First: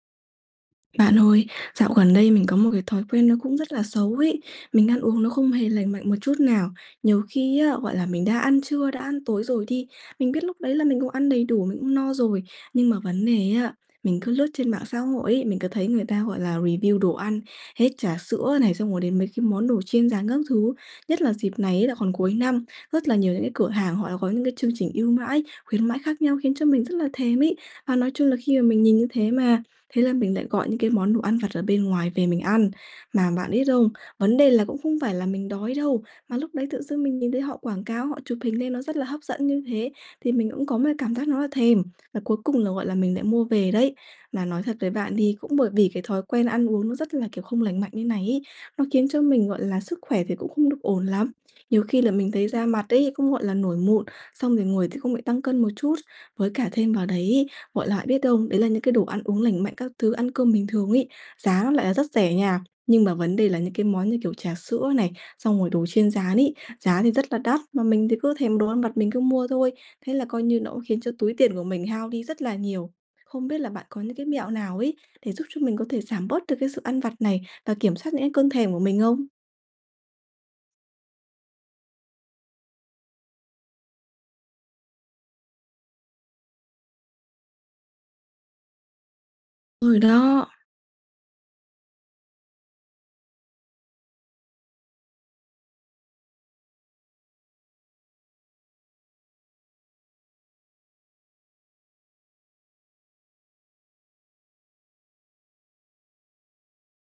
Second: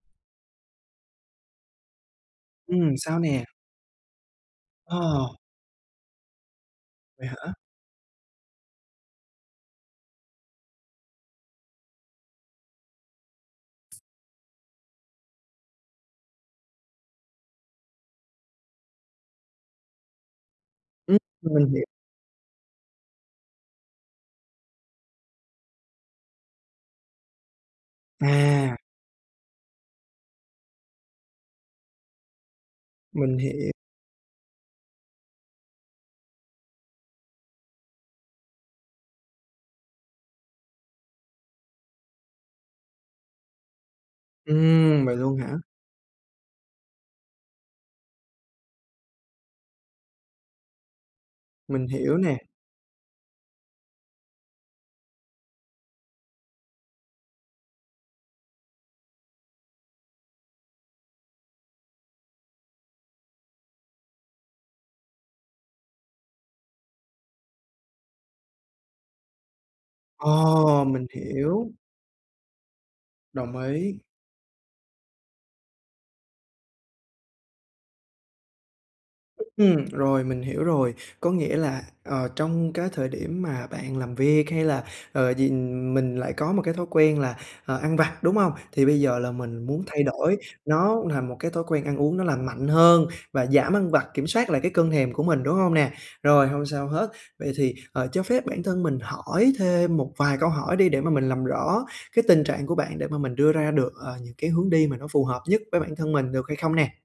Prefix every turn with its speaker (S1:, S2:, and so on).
S1: Bạn ơi, dạo gần đây mình có một cái
S2: Ừm,
S1: thói
S2: sao
S1: quen nó
S2: nè?
S1: cũng rất là xấu ấy, mình ăn uống nó
S2: Ờ.
S1: không hề lành mạnh một chút nào. Nhiều
S2: Vậy hả?
S1: khi á, gọi là, mình đã ăn trưa, đã ăn tối rồi đi, mình biết lúc đấy là mình cũng ăn đầy đủ, mình cũng no rồi. Nhưng mà vấn đề á, mình cứ lướt trên mạng xã hội ấy, mình cứ thấy người ta, gọi là, review đồ ăn, hết trả sữa này, xong rồi đến mấy cái món đồ chiên rán các thứ,
S2: Ừm,
S1: nhất là dịp
S2: mình
S1: này
S2: hiểu.
S1: á là còn cuối năm, rất là nhiều những cái cửa hàng họ đã có những cái chương trình ưu mãi, khuyến mãi khác nhau khiến cho mình là thèm ấy. Và nói chung là khi mà
S2: À.
S1: mình nhìn như thế mà, thế là mình lại gọi những cái món đồ ăn vặt ở bên ngoài về mình ăn. Mà
S2: Mình
S1: bạn biết
S2: hiể
S1: không? Vấn đề là cũng không phải là mình đói đâu, mà lúc đấy tự dưng mình nhìn thấy họ quảng cáo, họ chụp hình lên nó rất là hấp dẫn như thế thì mình cũng có một cảm giác nó là thèm, và cuối cùng là, gọi là, mình lại mua về đấy. Là nói thật với
S2: Ừm, vậy
S1: bạn thì
S2: luôn
S1: cũng
S2: hả?
S1: bởi vì cái thói quen ăn uống nó rất là, kiểu, không lành mạnh như này ấy, nó khiến cho mình, gọi là, sức khỏe thì cũng không được ổn lắm. Nhiều
S2: Mình
S1: khi là
S2: hiểu
S1: mình
S2: nè.
S1: thấy da mặt ấy, cũng, gọi là, nổi mụn, xong rồi ngồi th không lại tăng cân một chút. Với cả thêm vào đấy, gọi là, biết không, đấy là những cái đồ ăn uống lành mạnh các thứ, ăn cơm bình thường ấy, giá nó lại là rất rẻ nha, nhưng mà vấn đề là những cái món như kiểu trà sữa này, xong rồi đồ chiên rán ấy, giá thì rất là đắt. Mà mình thì cứ thèm đồ ăn vặt mình cứ mua thôi, thế là coi như nó cũng
S2: Ờ,
S1: khiến
S2: mình
S1: cho túi tiền của
S2: hiểu.
S1: mình hao đi rất là nhiều. Không
S2: Đồng
S1: biết là bạn
S2: ý.
S1: có những cái mẹo nào ấy để giúp cho mình có thể giảm bớt được cái sự ăn vặt này và kiểm soát những cái cơn thèm của mình không?
S2: Ừm, rồi mình hiểu rồi. Có nghĩa là, ờ, trong cái thời điểm mà bạn làm việc, hay là, ờ, gì mình lại có một cái thói quen là, ờ, ăn vặt, đúng hông? Thì bây giờ là mình muốn
S1: Ừ,
S2: thay đổi
S1: đó.
S2: nó thành một cái thói quen ăn uống nó lành mạnh hơn và giảm ăn vặt, kiểm soát lại cái cơn thèm của mình, đúng hông nè? Rồi, hông sao hết. Vậy thì, ờ, cho phép bản thân mình hỏi thêm một vài câu hỏi đi để mà mình làm rõ cái tình trạng của bạn để mà mình đưa ra được, ờ, những cái hướng đi mà nó phù hợp nhất với bản thân mình, được hay không nè?